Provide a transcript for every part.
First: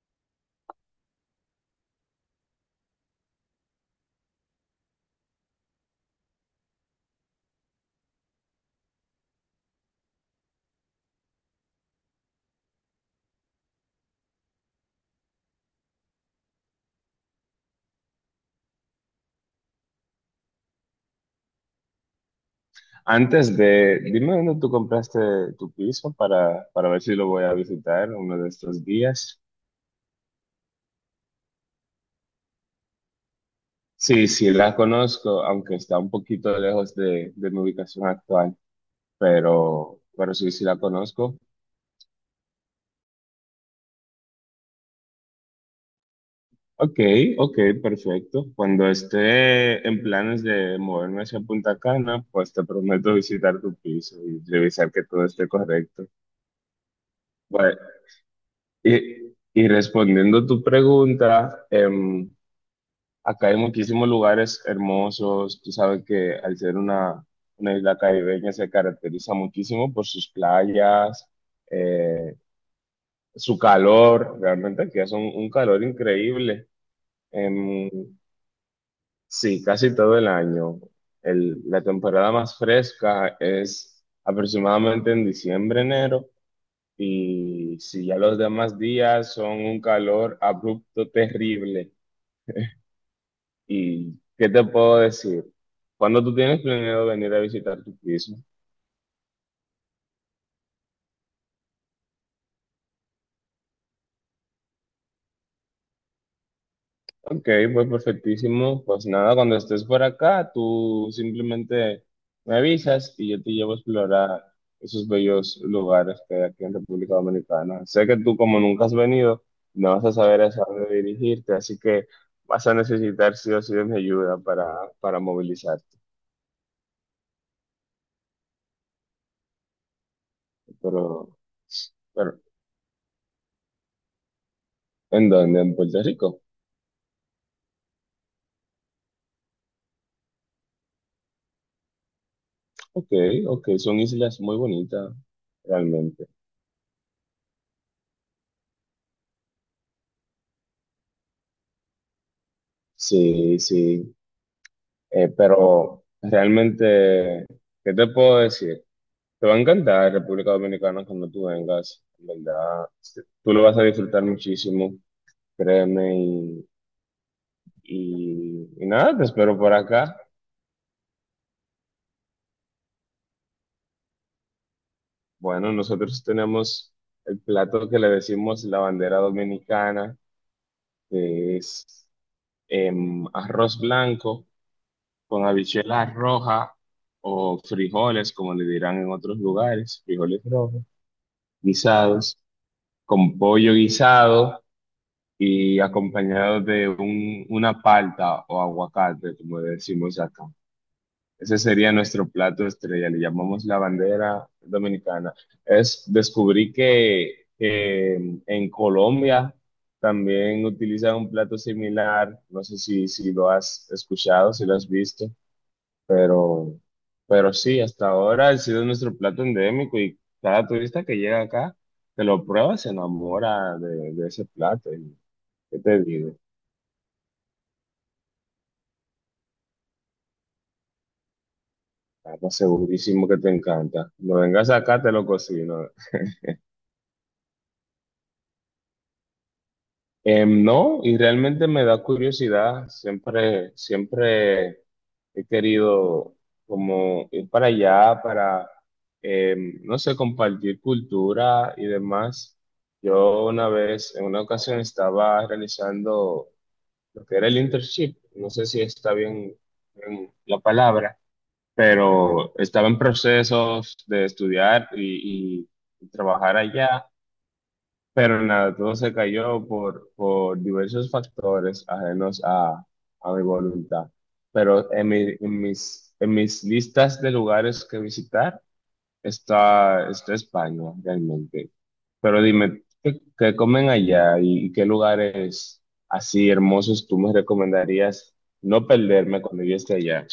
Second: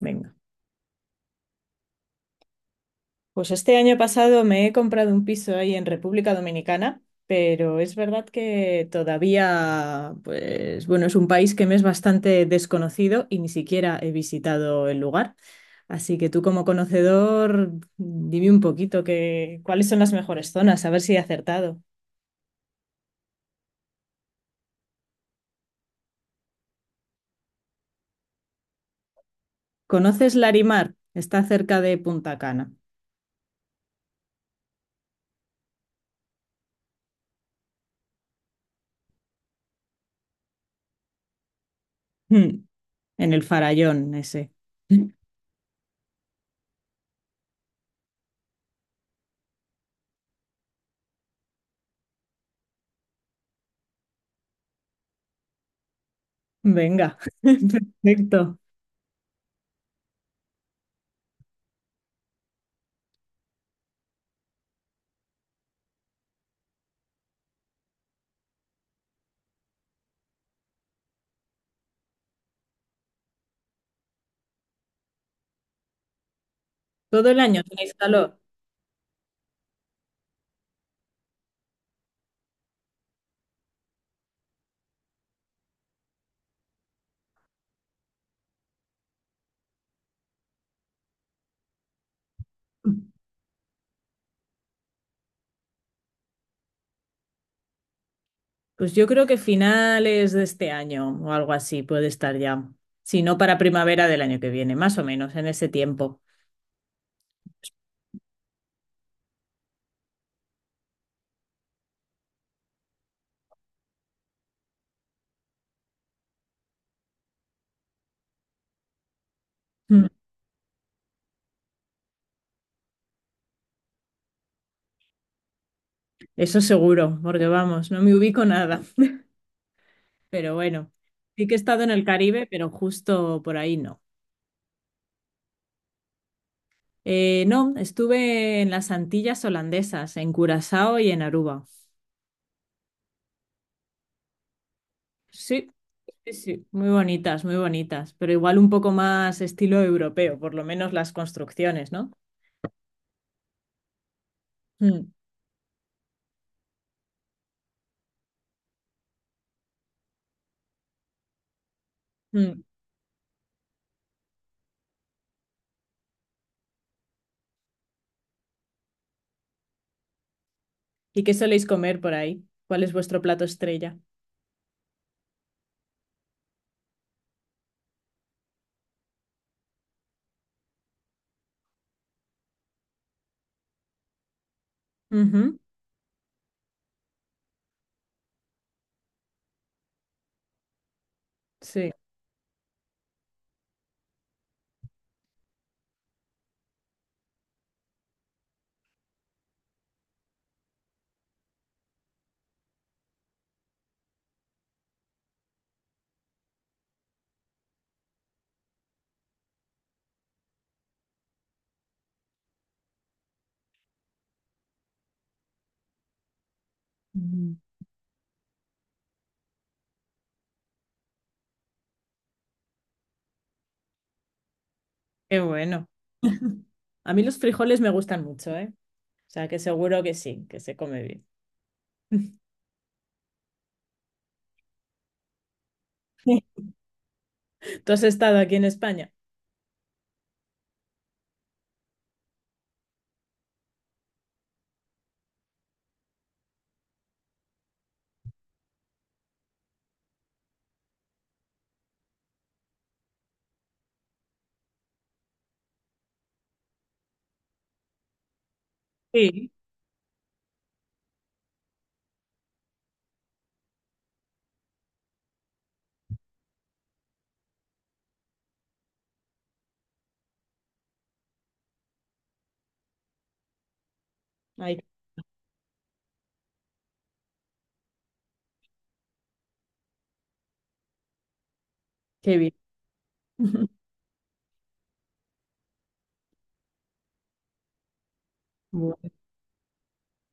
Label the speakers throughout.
Speaker 1: Venga. Pues este año pasado me he comprado un piso ahí en República Dominicana, pero es verdad que todavía, pues bueno, es un país que me es bastante desconocido y ni siquiera he visitado el lugar. Así que tú como conocedor, dime un poquito cuáles son las mejores zonas, a ver si he acertado.
Speaker 2: Dime dónde tú compraste tu piso para, ver si lo voy a visitar uno de estos días.
Speaker 1: ¿Conoces Larimar? Está cerca de Punta Cana.
Speaker 2: Sí, sí, la conozco, aunque está un poquito lejos de mi ubicación actual, pero sí, sí la conozco.
Speaker 1: Mm. En el Farallón ese.
Speaker 2: Ok, ok, perfecto. Cuando esté en planes de moverme hacia Punta Cana, pues te prometo visitar tu piso y revisar que todo esté correcto.
Speaker 1: Venga.
Speaker 2: Bueno,
Speaker 1: Perfecto.
Speaker 2: y, y respondiendo a tu pregunta, acá hay muchísimos lugares hermosos. Tú sabes que al ser una isla caribeña se caracteriza muchísimo por sus playas, eh, su calor. Realmente aquí hace un calor increíble.
Speaker 1: Todo el año
Speaker 2: Em,
Speaker 1: tenéis calor.
Speaker 2: sí, casi todo el año. La temporada más fresca es aproximadamente en diciembre, enero. Y si ya los demás días son un calor abrupto, terrible. ¿Y qué te puedo decir? ¿Cuando tú tienes planeado venir a visitar tu piso?
Speaker 1: Pues yo creo que finales de este año o algo así puede estar ya. Si no, para primavera del año que viene, más o menos, en ese tiempo.
Speaker 2: Ok, pues perfectísimo. Pues nada, cuando estés por acá, tú simplemente me avisas y yo te llevo a explorar esos bellos lugares que hay aquí en República Dominicana. Sé que tú, como nunca has venido, no vas
Speaker 1: Mm.
Speaker 2: a saber hacia dónde dirigirte, así que vas a necesitar sí o sí de mi ayuda para, movilizarte.
Speaker 1: Eso seguro, porque vamos, no me ubico nada. Pero bueno,
Speaker 2: Pero,
Speaker 1: sí que he estado en el
Speaker 2: pero,
Speaker 1: Caribe, pero justo por ahí no.
Speaker 2: ¿En dónde? ¿En Puerto Rico?
Speaker 1: No, estuve en las Antillas holandesas, en Curazao y en Aruba.
Speaker 2: Ok, ok, son islas muy bonitas,
Speaker 1: Sí,
Speaker 2: realmente.
Speaker 1: sí, sí, muy bonitas, pero igual un poco más estilo europeo, por lo menos las construcciones, ¿no?
Speaker 2: Sí, sí,
Speaker 1: Mm.
Speaker 2: pero realmente, ¿qué te puedo decir? Te va a encantar República Dominicana cuando tú vengas, en
Speaker 1: Mm.
Speaker 2: verdad. Este, tú lo vas a disfrutar muchísimo, créeme, y nada, te espero por acá.
Speaker 1: ¿Y qué soléis comer por ahí? ¿Cuál es vuestro plato estrella?
Speaker 2: Bueno, nosotros tenemos el plato que le decimos la bandera dominicana, que es arroz blanco con
Speaker 1: Ujú.
Speaker 2: habichuelas rojas o frijoles, como le dirán en otros lugares, frijoles rojos,
Speaker 1: Sí.
Speaker 2: guisados, con pollo guisado y acompañado de una palta o aguacate, como decimos acá. Ese sería nuestro plato estrella, le llamamos la bandera dominicana. Es, descubrí que en Colombia también utilizan un plato similar, no sé si lo has escuchado, si lo has visto. Pero, pero
Speaker 1: Mm.
Speaker 2: sí, hasta ahora ha sido nuestro plato endémico y cada turista que llega acá, que lo prueba, se enamora de ese plato. Y,
Speaker 1: Qué
Speaker 2: ¿qué
Speaker 1: bueno.
Speaker 2: te digo?
Speaker 1: A mí los frijoles me gustan mucho, ¿eh? O sea, que seguro que sí, que se come bien.
Speaker 2: Estamos segurísimo que te encanta. No vengas acá, te lo cocino.
Speaker 1: ¿Tú has estado aquí en España?
Speaker 2: No, y realmente me da curiosidad, siempre, siempre he querido como ir para allá, para, no sé, compartir cultura y demás. Yo una vez, en una ocasión, estaba realizando lo que era el internship, no sé si está
Speaker 1: Sí.
Speaker 2: bien, la palabra, pero estaba en procesos de estudiar y trabajar allá. Pero nada, todo se cayó por, diversos factores ajenos a mi voluntad.
Speaker 1: Ay,
Speaker 2: Pero en, en mis listas de lugares que visitar está, está España realmente.
Speaker 1: qué
Speaker 2: Pero
Speaker 1: bien.
Speaker 2: dime, qué comen allá y, qué lugares así hermosos tú me recomendarías no
Speaker 1: Bueno.
Speaker 2: perderme cuando yo esté allá?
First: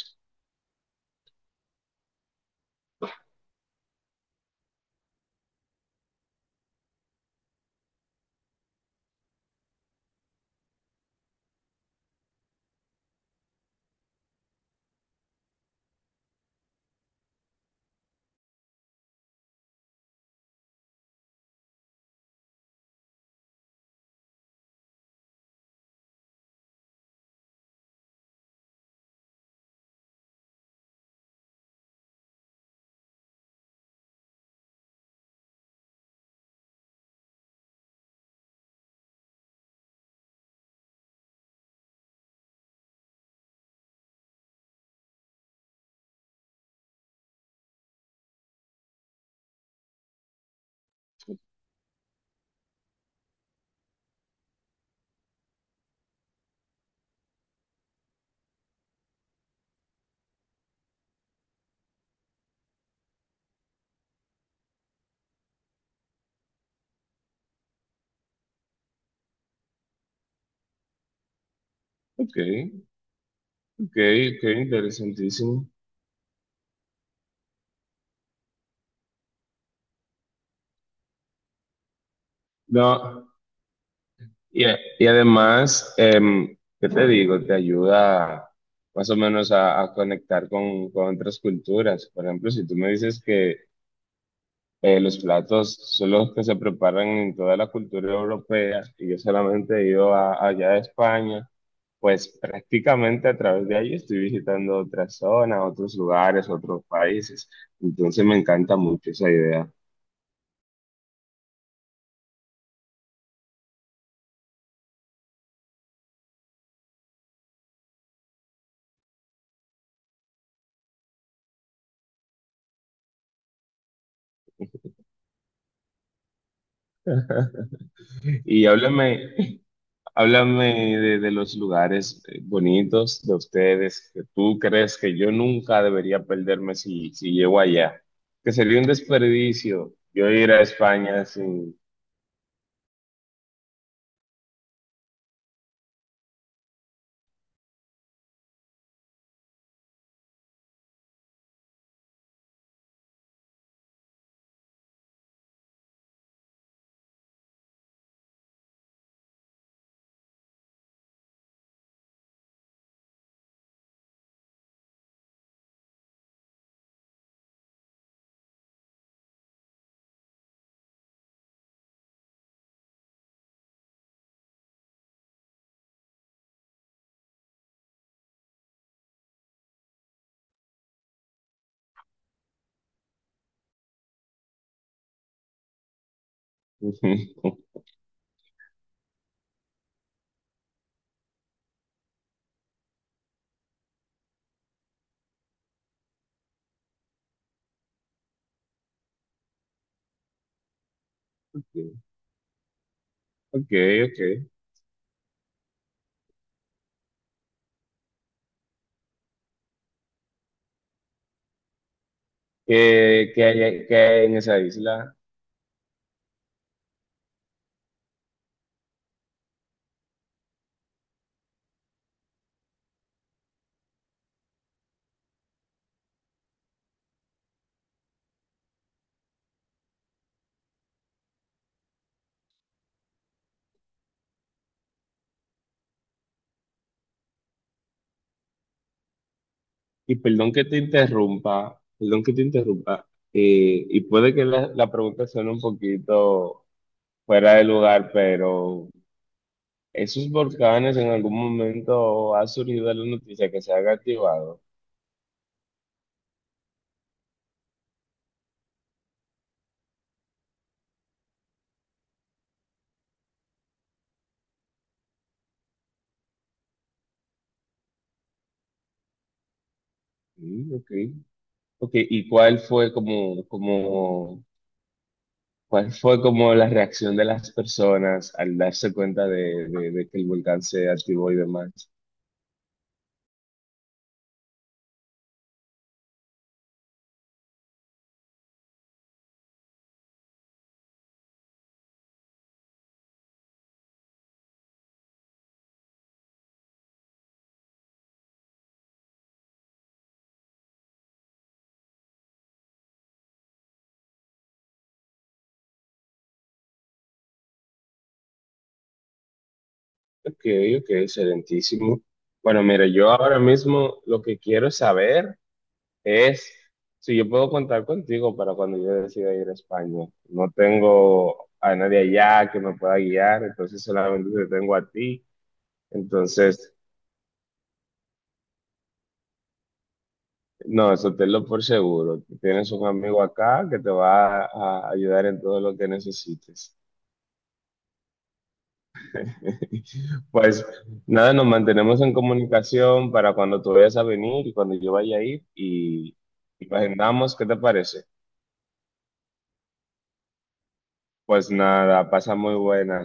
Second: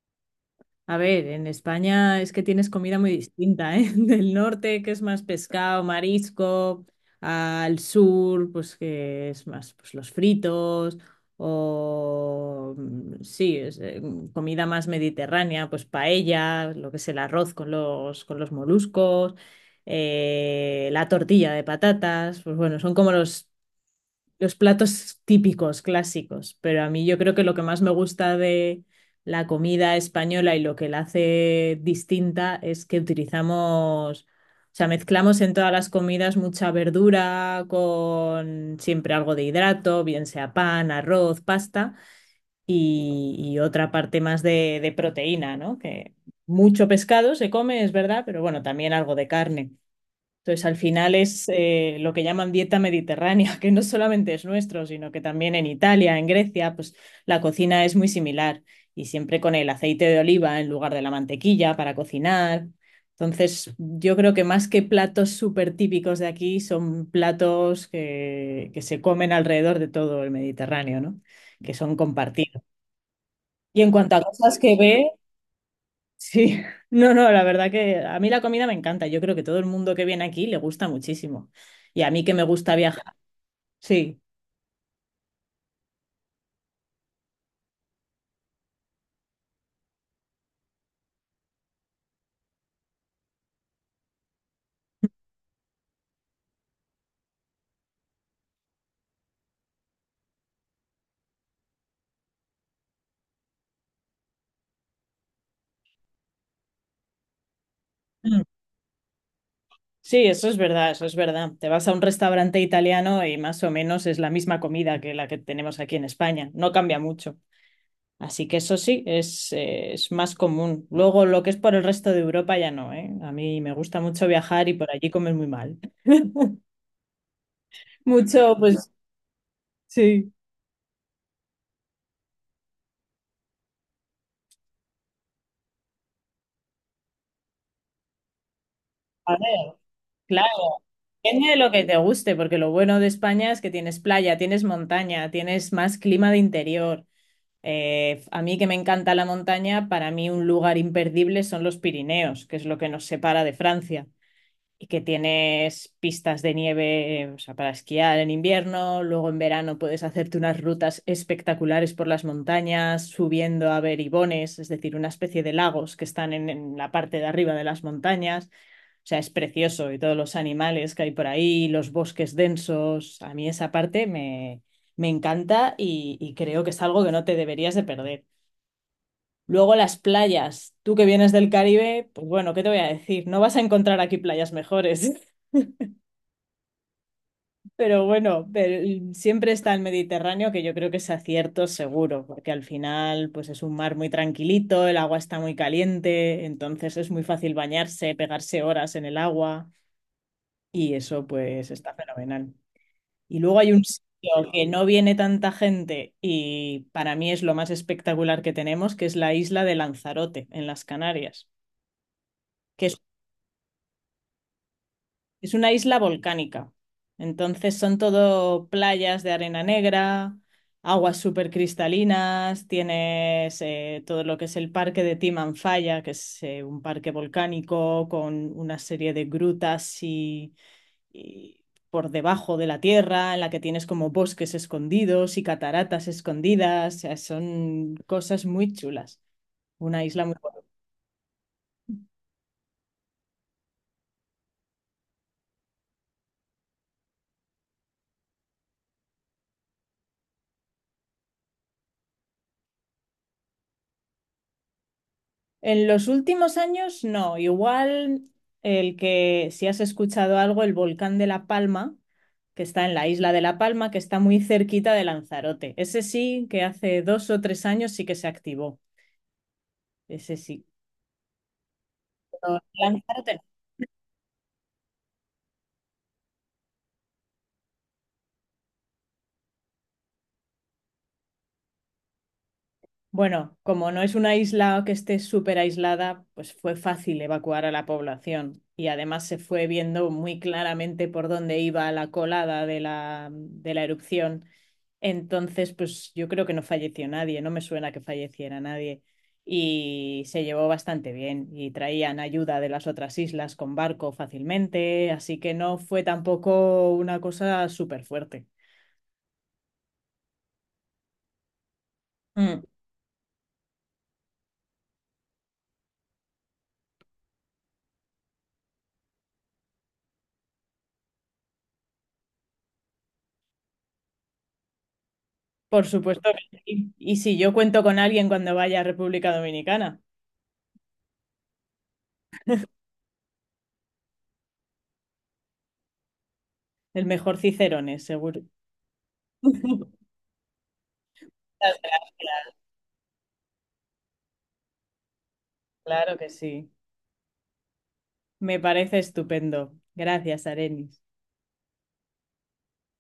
Speaker 1: A ver, en España es que tienes comida muy distinta, ¿eh? Del norte, que es más pescado, marisco, al sur, pues que es más pues, los fritos, o sí, comida más mediterránea, pues paella, lo que es el arroz con los moluscos, la tortilla de patatas, pues bueno, son como los platos típicos, clásicos, pero a mí yo creo que lo que más me gusta de la comida española y lo que la hace distinta es que utilizamos, o sea, mezclamos en todas las comidas mucha verdura con siempre algo de hidrato, bien sea pan, arroz, pasta y otra parte más de proteína, ¿no? Que mucho pescado se come, es verdad, pero bueno, también algo de carne. Entonces, al final es lo que llaman dieta mediterránea, que no solamente es nuestro, sino que también en Italia, en Grecia, pues la cocina es muy similar y siempre con el aceite de oliva en lugar de la mantequilla para cocinar. Entonces, yo creo que más que platos súper típicos de aquí, son platos que se comen alrededor de todo el Mediterráneo, ¿no? Que son
Speaker 2: Ok,
Speaker 1: compartidos. Y en
Speaker 2: ok,
Speaker 1: cuanto a
Speaker 2: ok,
Speaker 1: cosas que ver.
Speaker 2: interesantísimo.
Speaker 1: Sí, no, no, la verdad que a mí la comida me encanta. Yo creo que todo el mundo que viene aquí le gusta muchísimo. Y a mí que me gusta viajar,
Speaker 2: No.
Speaker 1: sí.
Speaker 2: Y, y además, ¿qué te digo? Te ayuda más o menos a conectar con otras culturas. Por ejemplo, si tú me dices que los platos son los que se preparan en toda la cultura europea y yo solamente he ido allá a España, pues prácticamente a través de ahí estoy visitando otras zonas, otros lugares, otros países. Entonces me
Speaker 1: Mm.
Speaker 2: encanta mucho esa idea.
Speaker 1: Sí, eso es verdad, eso es verdad. Te vas a un restaurante italiano y más o menos es la misma comida que la que tenemos aquí en España. No cambia mucho. Así que eso sí, es más común. Luego, lo que es por el resto de Europa ya no, ¿eh? A mí me gusta mucho viajar y por allí comer muy mal. Mucho,
Speaker 2: Y
Speaker 1: pues
Speaker 2: háblame,
Speaker 1: sí.
Speaker 2: Háblame de los lugares bonitos de ustedes que tú crees que yo nunca debería perderme si llego allá. Que sería un
Speaker 1: A ver.
Speaker 2: desperdicio yo ir a
Speaker 1: Claro,
Speaker 2: España
Speaker 1: depende de lo
Speaker 2: sin...
Speaker 1: que te guste, porque lo bueno de España es que tienes playa, tienes montaña, tienes más clima de interior. A mí que me encanta la montaña, para mí un lugar imperdible son los Pirineos, que es lo que nos separa de Francia, y que tienes pistas de nieve, o sea, para esquiar en invierno, luego en verano puedes hacerte unas rutas espectaculares por las montañas, subiendo a beribones, es decir, una especie de lagos que están en la parte de arriba de las montañas. O sea, es precioso y todos los animales que hay por ahí, los bosques densos. A mí esa parte me encanta y creo que es algo que no te deberías de perder. Luego las playas. Tú que vienes del Caribe, pues bueno, ¿qué te voy a decir? No vas a encontrar aquí playas mejores, pero bueno, pero siempre está el Mediterráneo, que yo creo que es acierto seguro, porque al final pues es un mar muy tranquilito, el agua está muy caliente, entonces es muy fácil bañarse, pegarse horas en el agua y eso pues está fenomenal. Y luego
Speaker 2: Ok,
Speaker 1: hay un sitio
Speaker 2: ok.
Speaker 1: que no viene tanta gente y para mí es lo más espectacular que tenemos, que es la isla de Lanzarote, en las Canarias, que es,
Speaker 2: ¿Qué, qué hay en esa isla?
Speaker 1: es una isla volcánica. Entonces son todo playas de arena negra, aguas súper cristalinas, tienes todo lo que es el parque de Timanfaya, que es un parque volcánico con una serie de grutas y por debajo de la tierra, en la que tienes como bosques escondidos y cataratas escondidas, o sea, son cosas muy chulas. Una
Speaker 2: Y
Speaker 1: isla muy
Speaker 2: perdón
Speaker 1: bonita.
Speaker 2: que te interrumpa, perdón que te interrumpa. Y puede que la pregunta suene un poquito fuera de lugar, pero esos volcanes en algún momento ha surgido la noticia que se han activado.
Speaker 1: En los últimos años, no, igual el que, si has escuchado algo, el volcán de La Palma, que está en la isla de La Palma, que está muy cerquita de Lanzarote. Ese sí, que hace 2 o 3 años sí que se activó. Ese sí.
Speaker 2: Mm, ok. Ok, ¿y cuál
Speaker 1: Pero
Speaker 2: fue
Speaker 1: Lanzarote no.
Speaker 2: como, cuál fue como la reacción de las personas al darse cuenta de que el volcán se activó y demás?
Speaker 1: Bueno, como no es una isla que esté súper aislada, pues fue fácil evacuar a la población y además se fue viendo muy claramente por dónde iba la colada de la, erupción. Entonces, pues yo creo que no falleció nadie, no me suena que falleciera nadie y se llevó bastante bien y traían ayuda de las otras islas con barco fácilmente, así que no fue tampoco una cosa súper fuerte.
Speaker 2: Ok, ok, excelentísimo. Bueno, mira, yo ahora mismo lo que quiero saber es si yo puedo contar contigo para cuando yo decida ir a España. No tengo a nadie allá que me pueda guiar, entonces solamente te tengo a ti.
Speaker 1: Por supuesto que
Speaker 2: Entonces,
Speaker 1: sí. Y si yo cuento con alguien cuando vaya a República Dominicana,
Speaker 2: no, eso tenlo por seguro. Tienes un amigo acá que te va a ayudar en todo lo que necesites.
Speaker 1: el mejor Cicerones, seguro.
Speaker 2: Pues nada, nos
Speaker 1: Muchas
Speaker 2: mantenemos en
Speaker 1: gracias,
Speaker 2: comunicación para cuando tú vayas a venir y cuando yo vaya a ir
Speaker 1: claro que
Speaker 2: y
Speaker 1: sí.
Speaker 2: agendamos, ¿qué te parece?
Speaker 1: Me parece estupendo. Gracias, Arenis.
Speaker 2: Pues nada, pasa muy buenas.